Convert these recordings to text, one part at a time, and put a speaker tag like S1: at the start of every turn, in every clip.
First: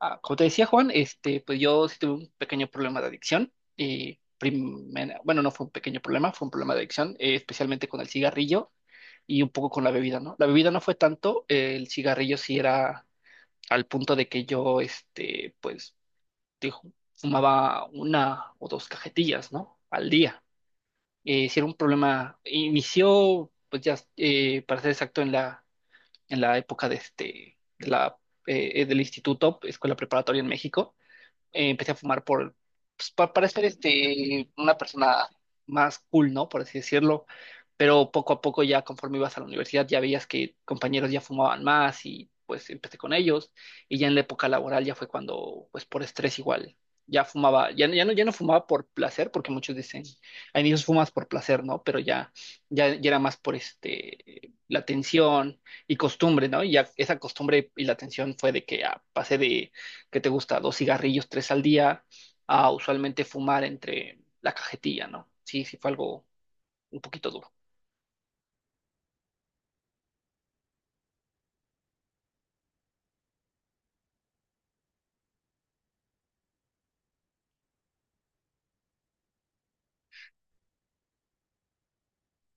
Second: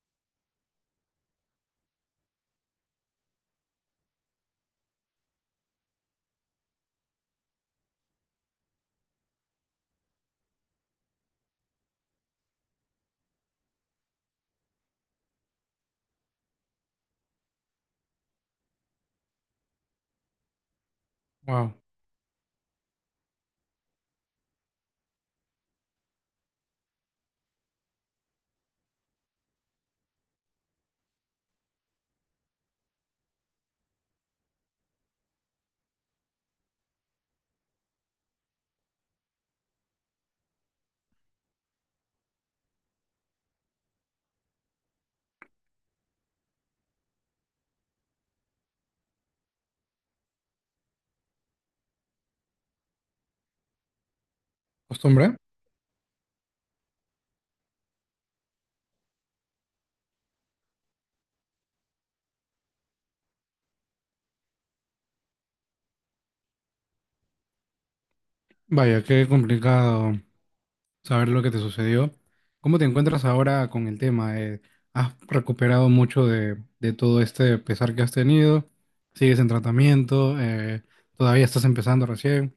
S1: Ah, como te decía Juan, pues yo sí tuve un pequeño problema de adicción. Y bueno, no fue un pequeño problema, fue un problema de adicción, especialmente con el cigarrillo y un poco con la bebida, ¿no? La bebida no fue tanto, el cigarrillo sí era al punto de que yo, dijo, fumaba una o dos cajetillas, ¿no? Al día. Sí era un
S2: Wow,
S1: problema, inició, pues ya, para ser exacto, en la época de de la, del instituto, escuela preparatoria en México, empecé a fumar por, pues, para ser una persona más cool, ¿no? Por así decirlo. Pero poco a poco ya conforme ibas a la universidad ya veías que compañeros ya fumaban más y pues empecé con ellos. Y ya en la época laboral ya fue cuando, pues por estrés igual, ya fumaba, ya, ya no fumaba por placer, porque muchos dicen, a inicios fumas por placer, ¿no? Pero ya era más por la
S2: costumbre.
S1: tensión y costumbre, ¿no? Y ya esa costumbre y la tensión fue de que pasé de, ¿qué te gusta? Dos cigarrillos, tres al día, a usualmente fumar entre la cajetilla, ¿no? Sí, sí fue algo un poquito duro.
S2: Vaya, qué complicado saber lo que te sucedió. ¿Cómo te encuentras ahora con el tema? ¿Has recuperado mucho de todo este pesar que has tenido? ¿Sigues en tratamiento? ¿Todavía estás empezando recién?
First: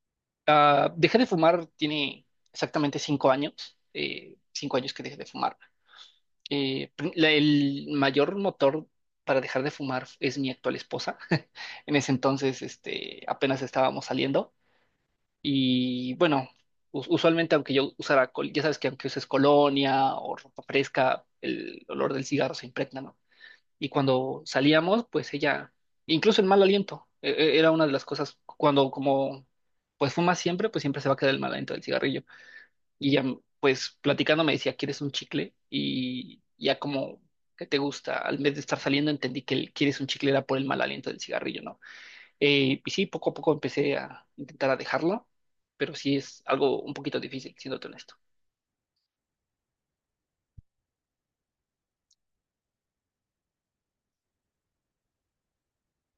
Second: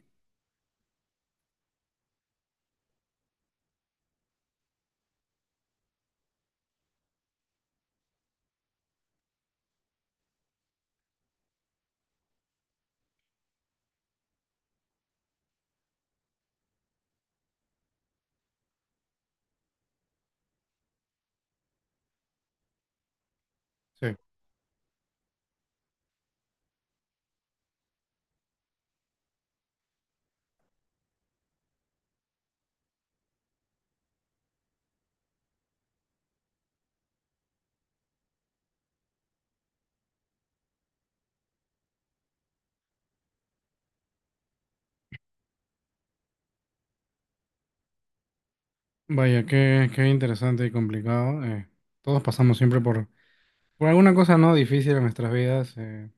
S1: Dejé de fumar, tiene exactamente 5 años. 5 años que dejé de fumar. El mayor motor para dejar de fumar es mi actual esposa. En ese entonces, apenas estábamos saliendo y bueno, usualmente aunque yo usara, ya sabes que aunque uses colonia o ropa fresca, el olor del cigarro se impregna, ¿no? Y
S2: Sí.
S1: cuando salíamos, pues ella, incluso el mal aliento, era una de las cosas, cuando como pues fumas siempre, pues siempre se va a quedar el mal aliento del cigarrillo. Y ella, pues platicando me decía, ¿quieres un chicle? Y ya como, ¿qué te gusta? Al vez de estar saliendo entendí que el quieres un chicle era por el mal aliento del cigarrillo, ¿no? Y sí, poco a poco empecé a intentar a dejarlo, pero sí es algo un poquito difícil, siéndote honesto.
S2: Vaya, qué interesante y complicado. Todos pasamos siempre por alguna cosa no difícil en nuestras vidas. Eh,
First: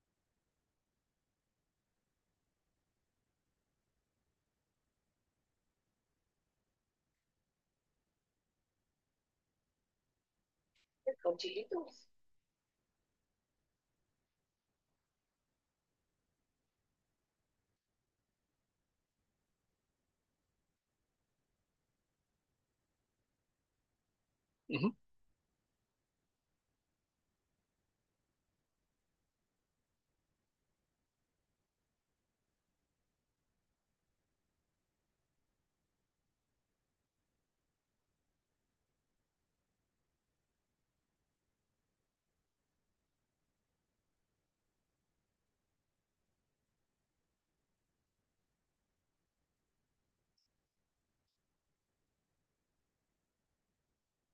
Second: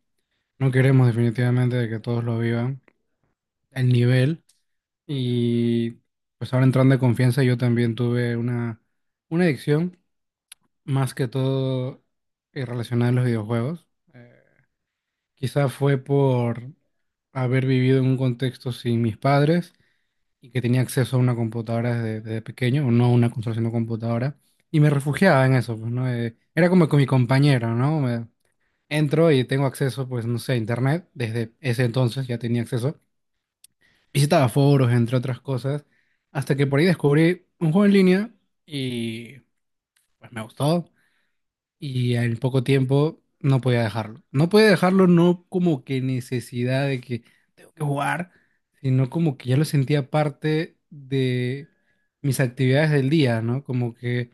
S2: no queremos definitivamente de que todos lo vivan al nivel. Y pues ahora entrando de confianza, yo también tuve una adicción, más que todo relacionada a los videojuegos. Eh, quizá fue por haber vivido en un contexto sin mis padres y que tenía acceso a una computadora desde pequeño, o no a una consola, sino computadora, y me
S1: Ujú,
S2: refugiaba en eso, pues, ¿no? Era como con mi compañero, ¿no? Entro y tengo acceso, pues, no sé, a internet, desde ese entonces ya tenía acceso visitaba foros, entre otras cosas, hasta que por ahí descubrí un juego en línea y pues me gustó y en poco tiempo no podía dejarlo. No podía dejarlo no como que necesidad de que tengo que jugar, sino como que ya lo sentía parte de mis actividades del día, ¿no? Como que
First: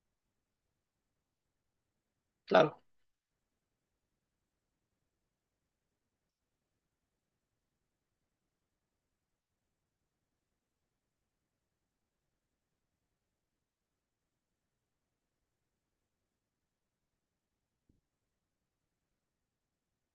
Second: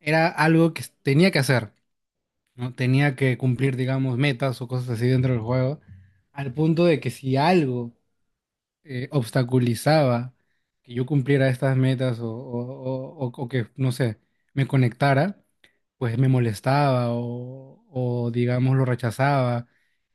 S2: era algo que tenía que hacer, ¿no?
S1: claro.
S2: Tenía que cumplir, digamos, metas o cosas así dentro del juego, al punto de que si algo obstaculizaba que yo cumpliera estas metas o que, no sé, me conectara, pues me molestaba o, digamos, lo rechazaba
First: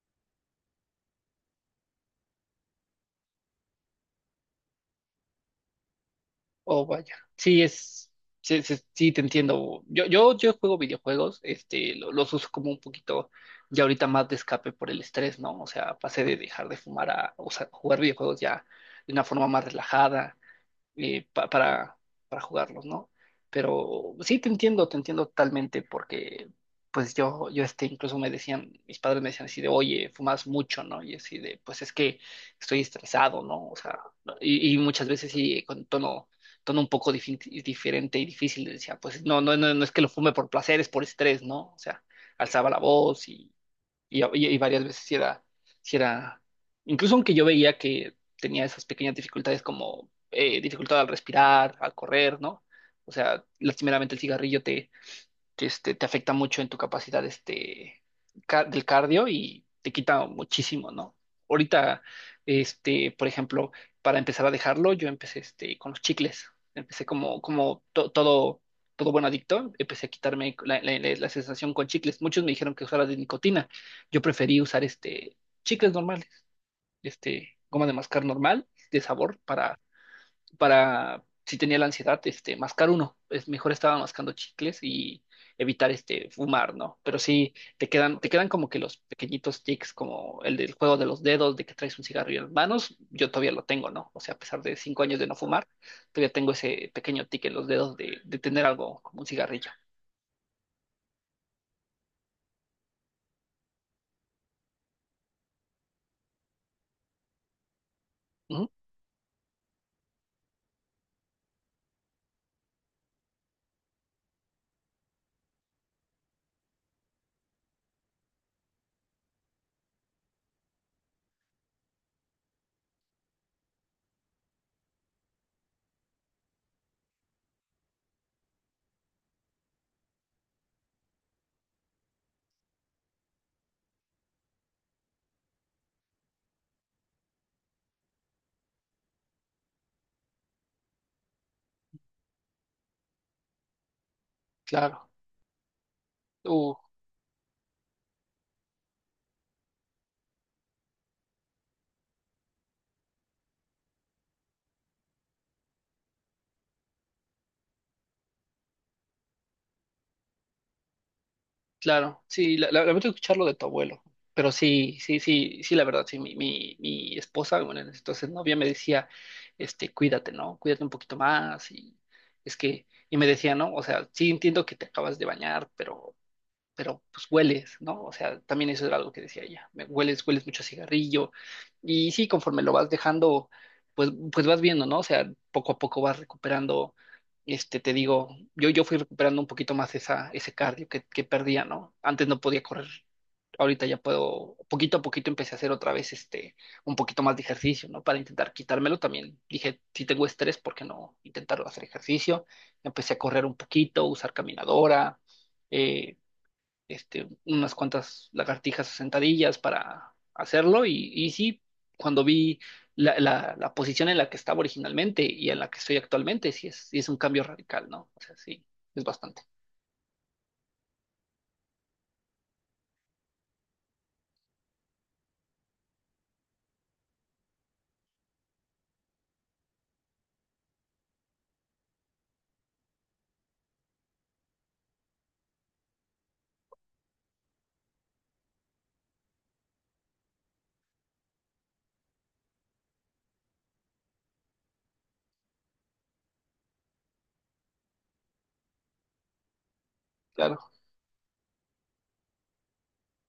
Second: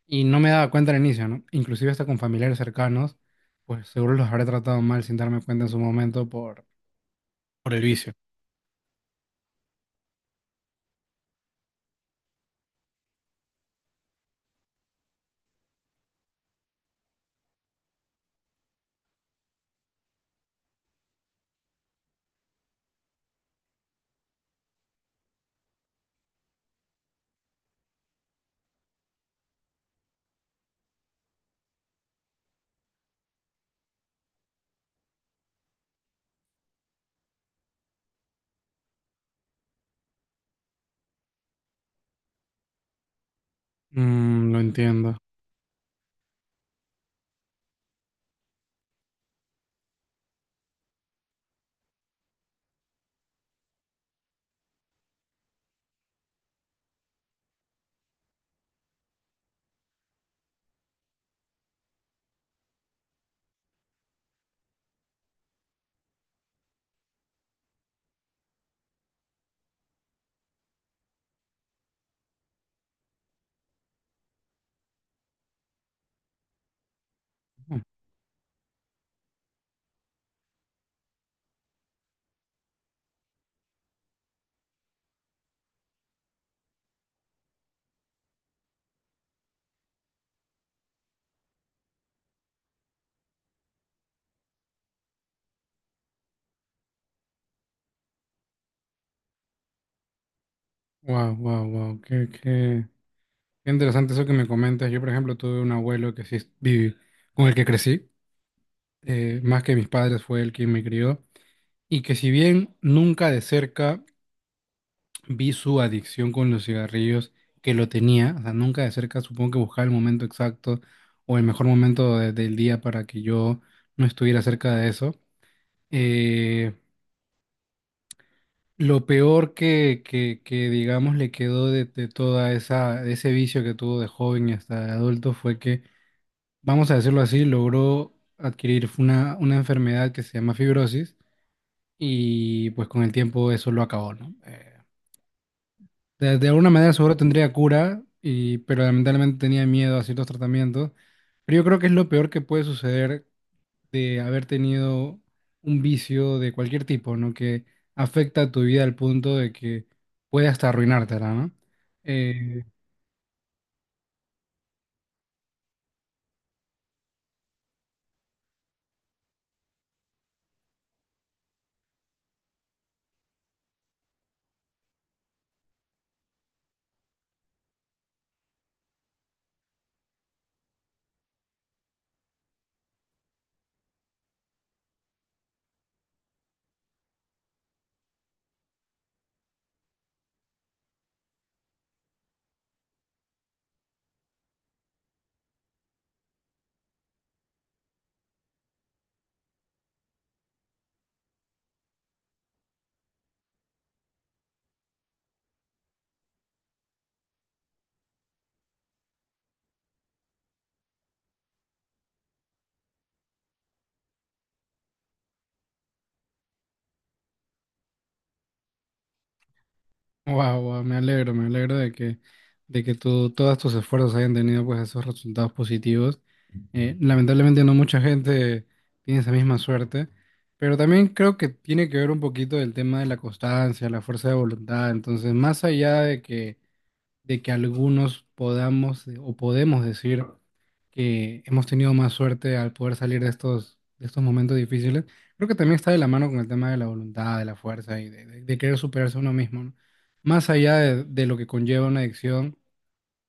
S2: y no me daba cuenta al inicio, ¿no? Inclusive hasta con familiares cercanos, pues seguro los habré tratado mal sin darme cuenta en su momento por,
S1: Oh, vaya. Sí,
S2: por el
S1: es,
S2: vicio.
S1: sí, sí, sí, te entiendo. Yo juego videojuegos, los uso como un poquito, ya ahorita más de escape por el estrés, ¿no? O sea, pasé de dejar de fumar a, o sea, jugar videojuegos ya de una forma más relajada, eh, pa- para, para jugarlos, ¿no? Pero sí te entiendo totalmente, porque pues incluso me decían, mis padres me decían así de, oye, fumas mucho, ¿no? Y así de, pues es que estoy estresado, ¿no? O sea, ¿no? Y muchas veces sí, con tono, un poco diferente y difícil, les decía, pues no, no, no, no es que lo fume por placer, es por estrés, ¿no? O sea, alzaba la voz y y, y-
S2: Mm,
S1: y
S2: lo
S1: varias veces sí
S2: entiendo.
S1: era, sí era, incluso aunque yo veía que tenía esas pequeñas dificultades como dificultad al respirar, al correr, ¿no? O sea, lastimeramente el cigarrillo que te afecta mucho en tu capacidad, del cardio y te quita muchísimo, ¿no? Ahorita, por ejemplo, para empezar a dejarlo, yo empecé con los chicles. Empecé como todo buen adicto, empecé a quitarme la sensación con chicles. Muchos me dijeron que usara de nicotina. Yo preferí usar chicles normales, goma de mascar normal, de sabor, para si tenía la ansiedad, mascar uno. Es mejor estaba mascando chicles y evitar fumar, ¿no? Pero sí te quedan como que los pequeñitos tics, como el del juego de los dedos, de que traes un cigarrillo en las manos, yo todavía lo tengo, ¿no? O sea, a pesar de 5 años de no fumar, todavía tengo ese pequeño tic en los dedos de, tener algo como un cigarrillo.
S2: Wow, wow, wow. Qué interesante eso que me comentas. Yo, por ejemplo, tuve un abuelo que sí viví, con el que crecí.
S1: Ujú,
S2: Más que mis padres, fue el quien me crió, y que si bien nunca de cerca vi su adicción con los cigarrillos, que lo tenía, o sea, nunca de cerca supongo que buscaba el momento exacto o el mejor momento del día para que yo no estuviera cerca de eso. Eh, lo peor que, digamos, le quedó de ese vicio que tuvo de joven y hasta de adulto fue que, vamos a decirlo así, logró adquirir una enfermedad que se llama fibrosis y pues con el tiempo eso lo acabó, ¿no? Eh,
S1: claro.
S2: de, de alguna
S1: Uh,
S2: manera seguro tendría cura, pero lamentablemente tenía miedo a ciertos tratamientos. Pero yo creo que es lo peor que puede suceder de haber tenido un vicio de cualquier tipo, ¿no? Que afecta a tu vida al punto de que puede hasta arruinártela, ¿no?
S1: Claro, sí,
S2: Eh,
S1: lamento escucharlo de tu abuelo, pero sí, sí, sí, sí, la verdad, sí, mi esposa, bueno, en ese entonces novia me decía, cuídate, ¿no? Cuídate un poquito más y es que, y me decía, no, o sea, sí entiendo que te acabas de bañar, pero pues hueles, ¿no? O sea, también eso era algo que decía ella, hueles, mucho a cigarrillo, y sí, conforme lo vas dejando, pues vas viendo, ¿no? O sea, poco a poco vas recuperando, te digo, yo fui recuperando un poquito más esa, ese cardio que perdía, ¿no? Antes no podía correr, ahorita ya puedo, poquito a poquito empecé a hacer otra vez, un poquito más de ejercicio, ¿no? Para intentar quitármelo también, dije, si tengo estrés, ¿por qué no intentar hacer ejercicio? Empecé a correr un poquito, usar caminadora, eh, unas cuantas lagartijas sentadillas para hacerlo y sí, cuando vi la posición en la que estaba originalmente y en la que estoy actualmente, sí es un cambio radical, ¿no? O sea, sí, es bastante.
S2: Wow, me alegro de que tú, todos tus esfuerzos hayan tenido pues esos resultados positivos. Lamentablemente no mucha gente tiene esa misma suerte, pero también creo que tiene que ver un poquito del tema de la constancia, la fuerza de voluntad. Entonces, más allá de que algunos podamos o podemos decir que hemos tenido más suerte al poder salir de estos momentos difíciles, creo que también está de la mano con el tema de la voluntad, de la fuerza y de querer superarse uno mismo, ¿no? Más
S1: Claro,
S2: allá de lo que conlleva una adicción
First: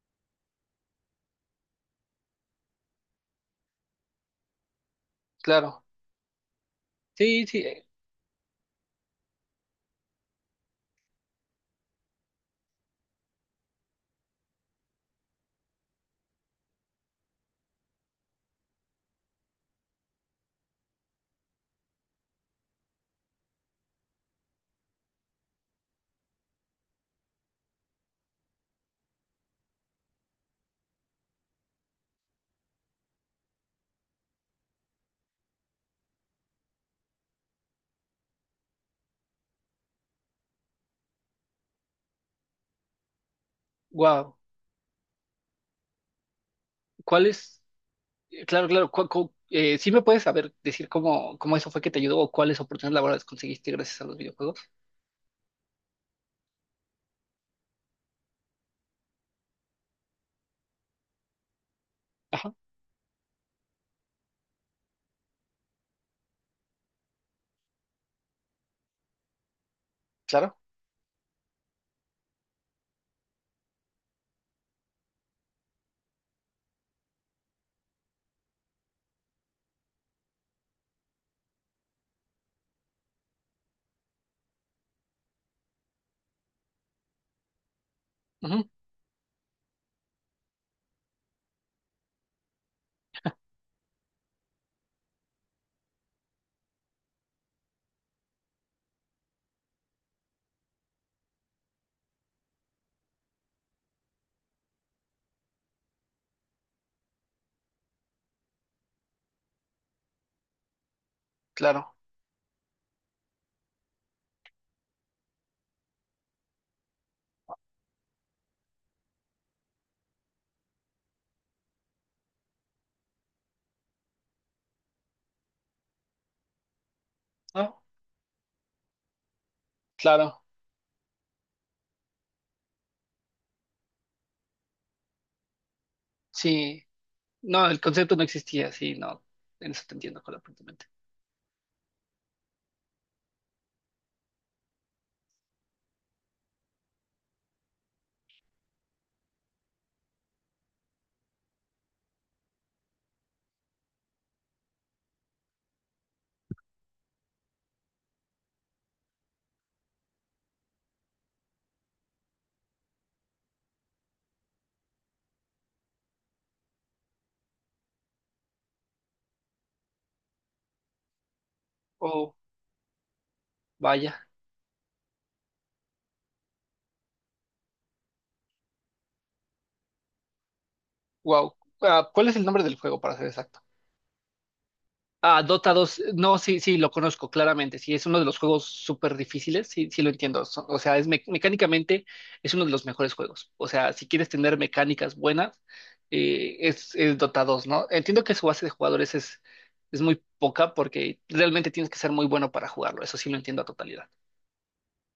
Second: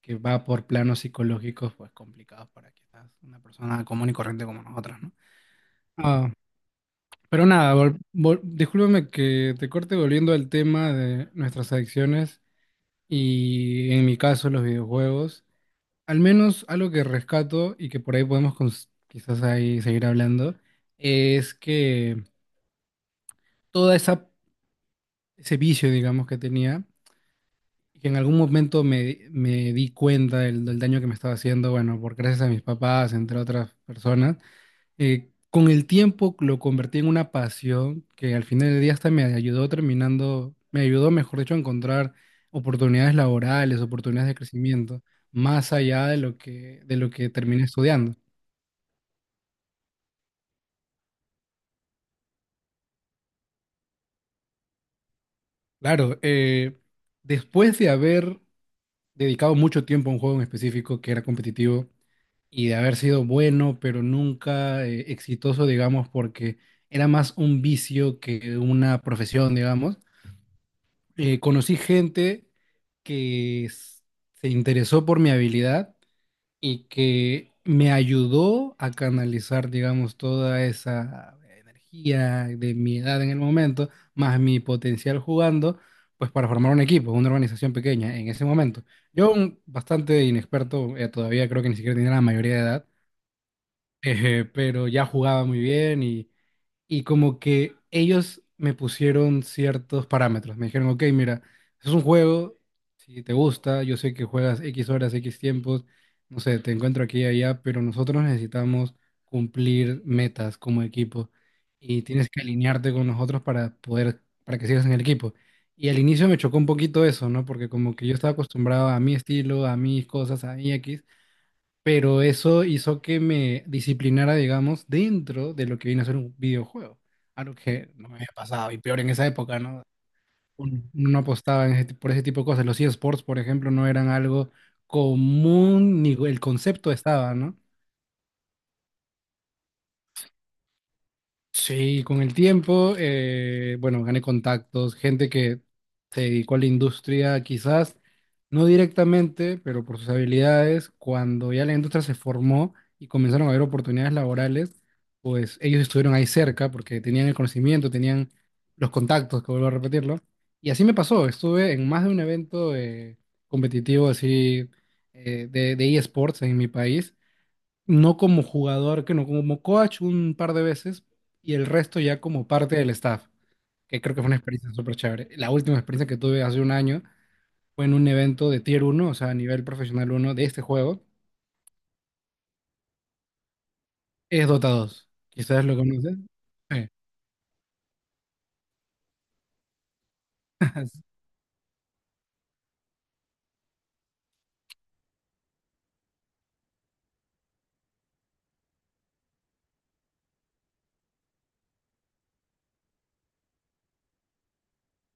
S2: que va por planos psicológicos, pues complicados para quizás una persona común y corriente como nosotros, ¿no?
S1: claro.
S2: Ah,
S1: Sí,
S2: pero
S1: sí,
S2: nada, discúlpame que te corte volviendo al tema de nuestras adicciones y en mi caso los videojuegos. Al menos algo que rescato y que por ahí podemos quizás ahí seguir hablando, es que todo esa, ese vicio, digamos, que tenía, y que en algún momento me di cuenta del daño que me estaba haciendo, bueno, por gracias a mis papás, entre otras personas, con el tiempo lo convertí en una pasión que al final del día hasta me ayudó, mejor dicho, a encontrar oportunidades laborales, oportunidades
S1: wow.
S2: de crecimiento, más allá de lo que, de lo
S1: ¿Cuál
S2: que
S1: es?
S2: terminé estudiando.
S1: Claro, claro. ¿Sí me puedes saber decir cómo eso fue que te ayudó o cuáles oportunidades laborales conseguiste gracias a los videojuegos?
S2: Claro, después de haber dedicado mucho tiempo a un juego en específico que era competitivo
S1: Ajá,
S2: y de haber sido bueno, pero nunca exitoso, digamos, porque era más un vicio que una profesión, digamos,
S1: claro.
S2: conocí gente que s- se interesó por mi habilidad y que me ayudó a canalizar, digamos, toda esa energía de mi edad en el momento, más mi potencial jugando, pues para formar un equipo, una organización pequeña en ese
S1: Ujú,
S2: momento. Yo, bastante inexperto, todavía creo que ni siquiera tenía la mayoría de edad, pero ya jugaba muy bien y como que ellos me pusieron ciertos parámetros. Me dijeron, ok, mira, es un juego, si te gusta, yo sé que juegas X horas, X tiempos, no sé, te encuentro aquí y allá, pero nosotros necesitamos cumplir metas como equipo
S1: claro.
S2: y tienes que alinearte con nosotros para que sigas en el equipo. Y al inicio me chocó un poquito eso, ¿no? Porque como que yo estaba acostumbrado a mi estilo, a mis cosas, a mi X, pero eso hizo que me disciplinara, digamos, dentro de lo que viene a ser un videojuego. Algo
S1: Ah,
S2: que no me había pasado, y peor en esa época, ¿no?
S1: claro.
S2: Uno no apostaba en ese por ese tipo de cosas. Los eSports, por ejemplo, no eran algo común, ni el
S1: Sí.
S2: concepto estaba, ¿no?
S1: No, el concepto no existía, sí, no. En eso te entiendo completamente.
S2: Sí, con el tiempo, bueno, gané contactos, gente que se dedicó a la industria, quizás no directamente, pero por sus habilidades, cuando ya la industria se formó y comenzaron a haber oportunidades laborales, pues ellos estuvieron ahí cerca porque tenían el conocimiento, tenían los contactos, que vuelvo a repetirlo. Y así me pasó, estuve en más de un evento competitivo así de eSports en mi país no como jugador, que no como coach un par de veces y el resto ya
S1: Oh,
S2: como parte del staff, que creo que
S1: vaya.
S2: fue una experiencia súper chévere. La última experiencia que tuve hace un año fue en un evento de Tier uno o sea, a nivel profesional uno de este juego,
S1: Wow. Ah, ¿cuál es el nombre del juego, para ser exacto?
S2: es Dota 2.
S1: Ah,
S2: Quizás
S1: Dota
S2: lo
S1: 2.
S2: conoces.
S1: No, sí, sí,
S2: Sí.
S1: lo conozco claramente. Sí, es uno de los juegos súper difíciles. Sí, sí, lo entiendo. O sea, es mecánicamente es uno de los mejores juegos. O sea, si quieres tener mecánicas buenas, es, Dota 2, ¿no? Entiendo que su base de jugadores es muy poca porque realmente tienes que ser muy bueno para jugarlo. Eso sí lo entiendo a totalidad.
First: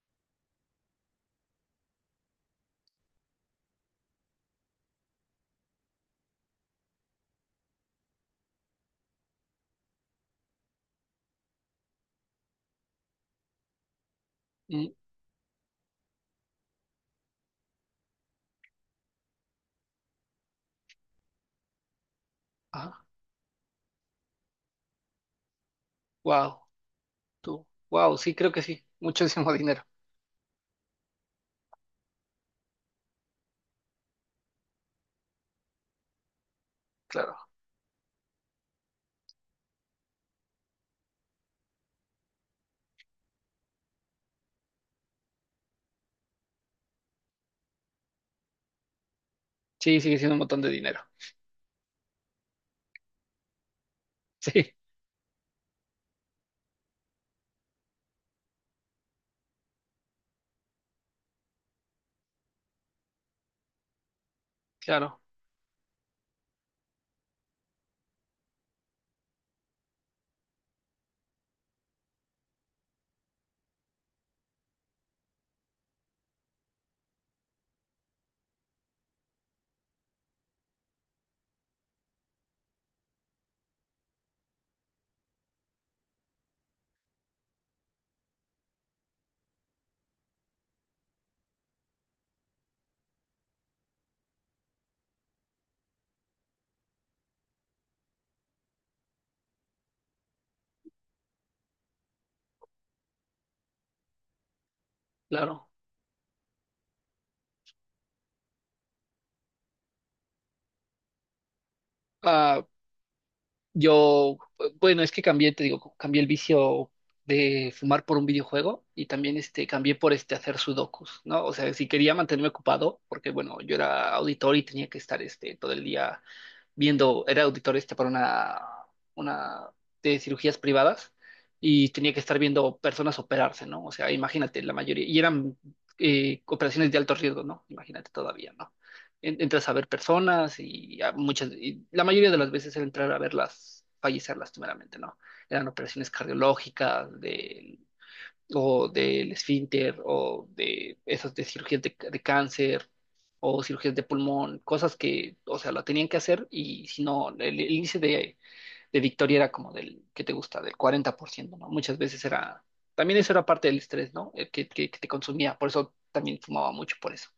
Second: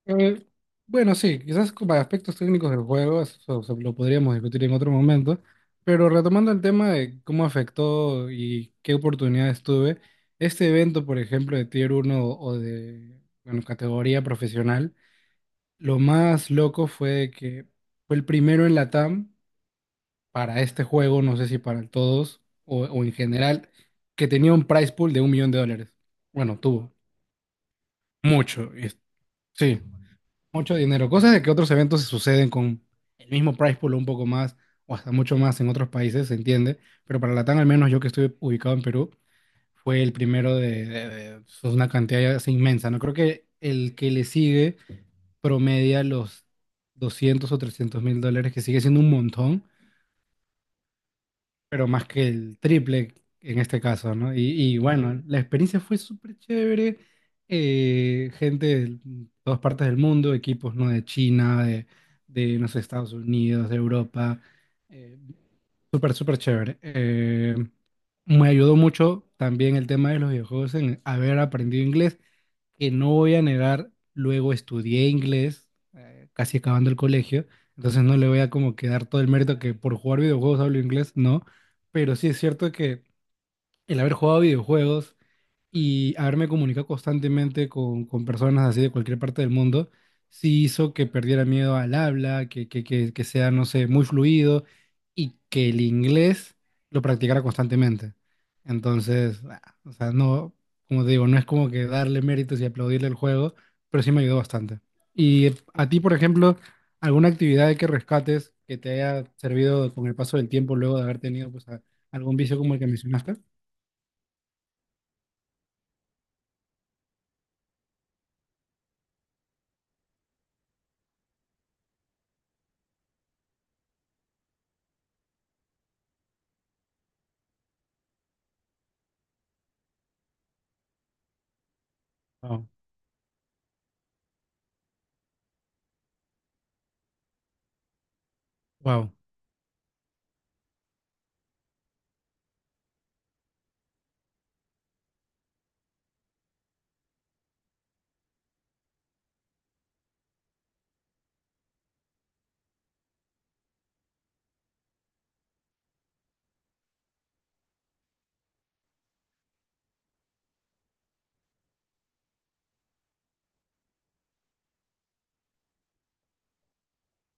S2: Eh, bueno, sí, quizás para aspectos técnicos del juego, eso lo podríamos discutir en otro momento, pero retomando el tema de cómo afectó y qué oportunidades tuve, este evento, por ejemplo, de Tier uno o de, bueno, categoría
S1: Mm,
S2: profesional, lo más loco fue que fue el primero en Latam para este juego, no sé si para todos o,
S1: ah,
S2: o en general, que tenía un prize pool de 1 millón de dólares. Bueno,
S1: wow.
S2: tuvo
S1: Tú. Wow, sí, creo que
S2: mucho,
S1: sí. Muchísimo
S2: sí.
S1: dinero,
S2: Mucho dinero. Cosas de que otros eventos se suceden con el mismo price pool o un poco más, o hasta mucho más en otros países, se entiende. Pero para
S1: claro.
S2: Latam, al menos yo que estuve ubicado en Perú, fue el primero . Es una cantidad ya inmensa. No creo que el que le sigue promedia los 200.000 o 300.000 dólares, que sigue siendo un montón,
S1: Sí, sigue siendo un montón de dinero.
S2: pero más que el triple en este caso, ¿no? Y,
S1: Sí,
S2: y bueno, la experiencia fue súper chévere. Gente de todas partes del mundo, equipos, ¿no? De China, de no sé, Estados Unidos, de Europa. eh,
S1: claro,
S2: súper, súper chévere. Me ayudó mucho también el tema de los videojuegos en haber aprendido inglés que no voy a negar, luego estudié inglés, casi acabando el colegio, entonces no le voy a como que dar todo el mérito que por jugar videojuegos hablo inglés, no, pero sí es cierto que el haber jugado videojuegos y haberme comunicado constantemente con personas así de cualquier parte del mundo, sí hizo que perdiera miedo al habla, que sea, no sé, muy fluido y que el inglés lo practicara constantemente. Entonces, ah, o sea, no, como te digo, no es como que darle méritos y aplaudirle el juego, pero sí me ayudó bastante. Y
S1: claro.
S2: a ti, por ejemplo, ¿alguna actividad que rescates que te haya servido con el paso del tiempo luego de haber tenido pues, algún vicio
S1: Ah,
S2: como el que mencionaste?
S1: yo, bueno, es que cambié, te digo, cambié el vicio de fumar por un videojuego y también cambié por hacer sudokus, ¿no? O sea, si quería mantenerme ocupado, porque bueno, yo era auditor y tenía que estar todo el día viendo, era auditor para una, de cirugías privadas y tenía que estar
S2: Wow,
S1: viendo personas operarse, ¿no? O sea, imagínate, la mayoría, y eran operaciones de alto riesgo, ¿no? Imagínate todavía, ¿no? Entras a ver personas y a muchas, y la mayoría de las veces era entrar a verlas fallecer lastimeramente, ¿no? Eran operaciones cardiológicas, de o del esfínter, o de esas de cirugías de, cáncer, o cirugías de pulmón, cosas que, o sea, la tenían que hacer y si no, el, índice de victoria era como del, ¿qué te gusta? Del 40%, ¿no? Muchas veces era, también eso era parte del estrés, ¿no? El que te consumía, por eso también fumaba mucho por eso.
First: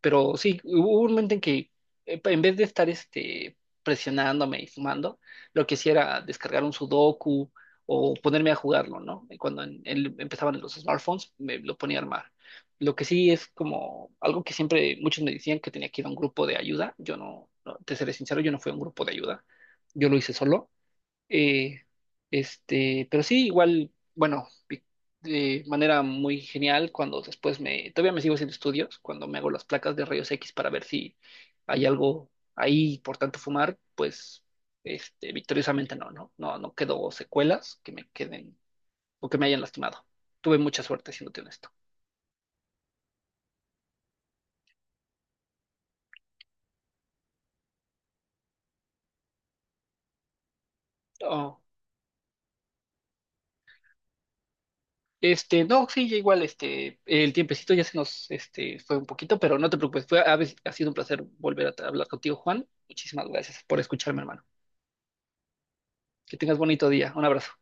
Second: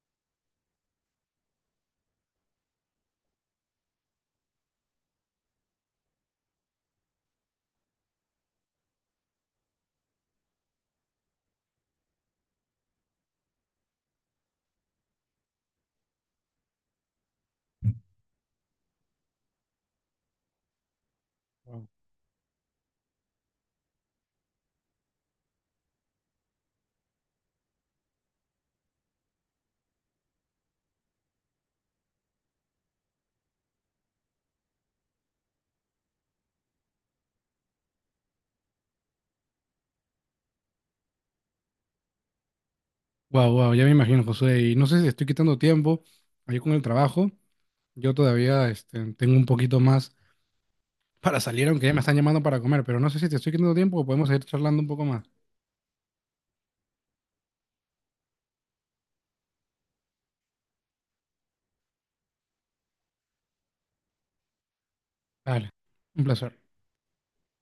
S1: Pero sí, hubo un momento en que en vez de estar presionándome y fumando, lo que hacía era descargar un sudoku o ponerme a jugarlo, ¿no? Y cuando empezaban los smartphones, me lo ponía a armar. Lo que sí es como algo que siempre muchos me decían que tenía que ir a un grupo de ayuda. Yo no, no, te seré sincero, yo no fui a un grupo de ayuda. Yo lo hice solo, eh,
S2: wow.
S1: pero sí, igual, bueno, de manera muy genial cuando después me, todavía me sigo haciendo estudios, cuando me hago las placas de rayos X para ver si hay algo ahí, por tanto fumar, pues, victoriosamente no, no, no, no quedó secuelas que me queden o que me hayan lastimado. Tuve mucha suerte, siéndote honesto.
S2: Wow, wow, ya me imagino, José. Y no sé si estoy quitando tiempo ahí con el trabajo. Yo todavía tengo un poquito más para
S1: Oh.
S2: salir, aunque ya me están llamando para comer, pero no sé si te estoy quitando tiempo o podemos seguir charlando un poco más.
S1: No, sí, ya igual, el tiempecito ya se nos, fue un poquito, pero no te preocupes, ha sido un placer volver a hablar contigo, Juan. Muchísimas gracias por escucharme, hermano.
S2: Dale, un
S1: Que
S2: placer.
S1: tengas bonito día. Un abrazo.